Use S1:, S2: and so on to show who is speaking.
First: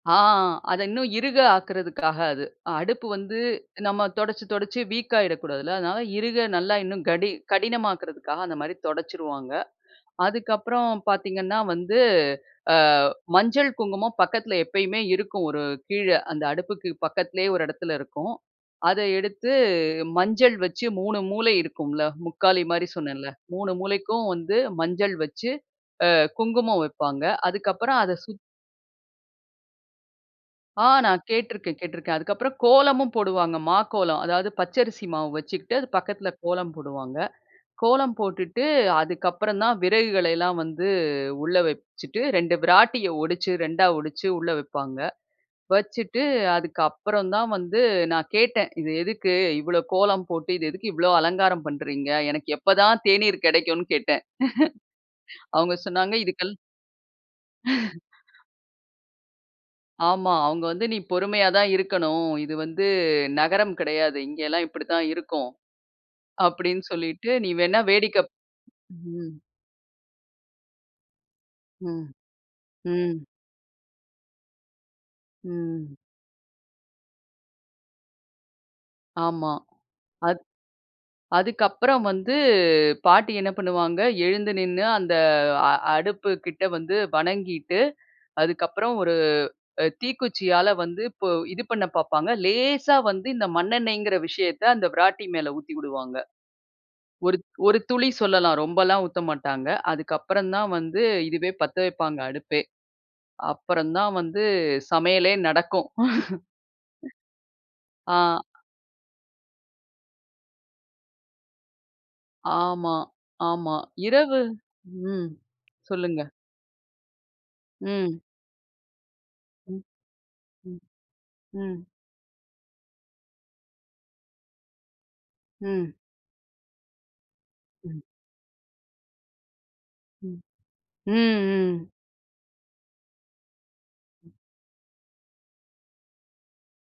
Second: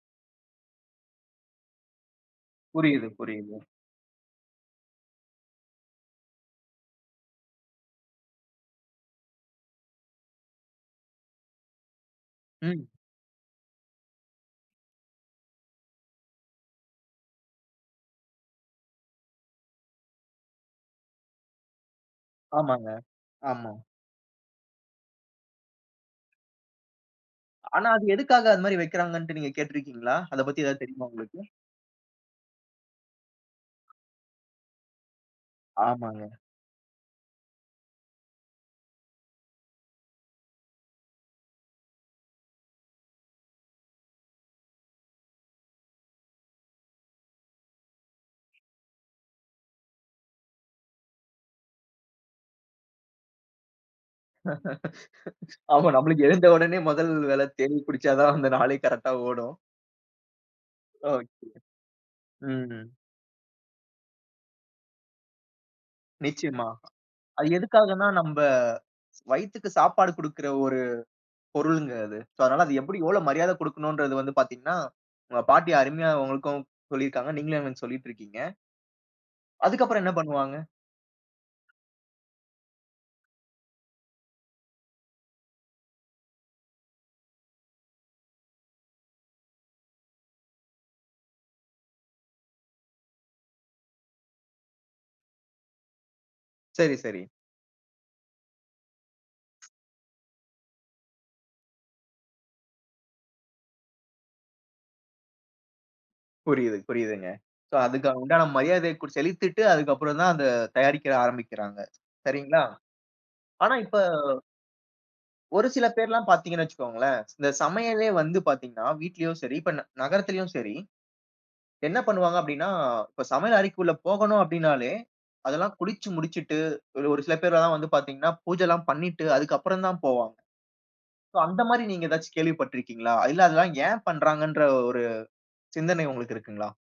S1: ஆ, அத இன்னும் இருக ஆக்குறதுக்காக அது. அடுப்பு
S2: புரியுது,
S1: வந்து
S2: புரியுது.
S1: நம்ம துடைச்சி, துடைச்சி வீக்காயிடக்கூடாதுல்ல அதனால இருக நல்லா இன்னும் கடி கடினமாக்குறதுக்காக அந்த மாரி துடைச்சிருவாங்க. அதுக்கப்புறம் பார்த்தீங்கன்னா வந்து அ
S2: ம்.
S1: மஞ்சள், குங்குமம் பக்கத்தில எப்பயுமே இருக்கும் ஒரு கீழ. அந்த அடுப்புக்கு பக்கத்திலேயே ஒரு இடத்துல இருக்கும். அத எடுத்து மஞ்சள் வச்சு 3 மூளை இருக்கும்ல முக்காலி மாரி
S2: ஆமாங்க,
S1: சொன்னேல 3
S2: ஆமா.
S1: மூளைக்கும் வந்து மஞ்சள் வச்சு அ குங்குமம் வைப்பாங்க.
S2: ஆனா,
S1: அதுக்கப்புறம்
S2: அது
S1: அத சுத்
S2: எதுக்காக அந்த மாரி வைக்கிறாங்கன்ட்டு நீங்க கேட்டுருக்கிங்களா? அத பத்தி எதாவது
S1: ஆ
S2: தெரியுமா
S1: நான்
S2: உங்களுக்கு?
S1: கேட்டுருக்கேன், கேட்டுருக்கேன். அதுக்கப்புறம் கோலமும் போடுவாங்க மாக்கோலம் அதாவது பச்ச அரிசி மாவு வச்சுக்கிட்டு அது பக்கத்தில
S2: ஆமாங்க.
S1: கோலம் போடுவாங்க. கோலம் போட்டுட்டு அதுக்கப்புறம் தான் விறகுகள எல்லாம் வந்து உள்ள வச்சுட்டு 2 விராட்டியை ஒடிச்சு 2 ஆ ஒடிச்ச உள்ள வைப்பாங்க. வச்சுட்டு அதுக்கு அப்புறம் தான் வந்து நான் கேட்டேன் "இது எதுக்கு இவ்வளோ கோலம் போட்டு இது எதுக்கு இவ்வளோ அலங்காரம் பண்றீங்க எனக்கு எப்ப தான் தேநீர் கிடைக்கும்னு?" கேட்டேன். அவங்க
S2: ஆமா,
S1: சொன்னாங்க
S2: நம்மளுக்கு
S1: இதுக்
S2: எழுந்த
S1: கல்
S2: உடனே முதல் வேல தேநீர் குடிச்சா தான் அந்த நாளே கரெக்ட்டா ஓடும்.
S1: ஆமா, அவங்க வந்து "நீ பொறுமையா
S2: ஒகே.
S1: தான் இருக்கணும். இது வந்து
S2: ம்.
S1: நகரம் கிடையாது. இங்கெல்லாம் இப்டி தான் இருக்கும்."
S2: நிச்சியமா.
S1: அப்டின்னு சொல்லிட்டு
S2: அது
S1: "நீ வேணா
S2: எதுக்காகன்னா,
S1: வேடிக்கப்
S2: நம்ப
S1: ம்."
S2: வயித்துக்கு சாப்பாடு குடுக்குற ஒரு பொருள்ங்க
S1: ம்,
S2: அது. சோ அதனால அது எப்டி எவ்வளோ
S1: ம்.
S2: மரியாத குடுக்கணும்ன்றது வந்து பார்த்தீங்கன்னா, உங்க பாட்டி
S1: ம்.
S2: அருமையா உங்களுக்கும் சொல்லியிருக்காங்க. நீங்களும் எனக்கு சொல்லிட்டு இருக்கிங்க.
S1: ஆமா,
S2: அதுக்கு அப்புறம் என்ன
S1: அது
S2: பண்ணுவாங்க?
S1: அதுக்கு அப்புறம் வந்து பாட்டி என்ன பண்ணுவாங்க எழுந்து நின்னு அந்த அ அடுப்பு கிட்ட வந்து வணங்கிட்டு அதுக்கு அப்புறம் ஒரு அ தீக்குச்சியால வந்து இது பண்ண பார்ப்பாங்க. லேசா வந்து இந்த மண்ணெண்ணெய்ங்குற விஷயத்த அந்த விராட்டி மேல ஊத்தி வுடுவாங்க.
S2: சரி, சரி.
S1: ஒரு, ஒரு துளி சொல்லலாம் ரொம்பலாம் ஊத்த மாட்டாங்க. அதுக்கு அப்புறம் தான் வந்து இதுவே பத்த வைப்பாங்க அடுப்பே. அப்பறம் தான் வந்து சமையலே நடக்கும்.
S2: புரியுது, புரியுதுங்க. சோ அதுக்கு
S1: ஆ.
S2: உண்டான மரியாதைய செலுத்திட்டு அதுக்கு அப்புறம் தான் அத தயாரிக்க ஆரம்பிக்கிறாங்க. சரிங்களா?
S1: ஆமா,
S2: ஆனா
S1: ஆமா.
S2: இப்ப
S1: இரவு ம்.
S2: ஒரு சில
S1: சொல்லுங்க.
S2: பேர்ல்லாம் பார்த்தீங்கன்னா வச்சுக்கோங்களேன். இந்த சமையலே
S1: ம்.
S2: வந்து பார்த்தீங்கன்னா, வீட்டிலயும் சரி இப்ப
S1: ம்,
S2: நகரத்திலும் சரி.
S1: ம், ம்.
S2: என்ன பண்ணுவாங்க அப்டின்னா, இப்ப சமையல் அறைக்குள்ள போகணும் அப்டின்னாலே அதெல்லாம்
S1: ம்.
S2: குளிச்சு முடிச்சுட்டு ஒரு ஒரு சில பேர்ல்லாம் வந்து
S1: ம்.
S2: பார்த்தீங்கன்னா, பூஜைல்லாம் பண்ணிட்டு அதுக்கு அப்புறம் தான் போவாங்க.
S1: ம், ம்,
S2: சோ அந்த மாரி
S1: ம்.
S2: நீங்க ஏதாச்சு கேள்வி பட்டுருக்கீங்களா? இல்ல அதெல்லாம் ஏன் பண்றாங்கன்ற ஒரு சிந்தனை உங்களுக்கு இருக்குங்களா?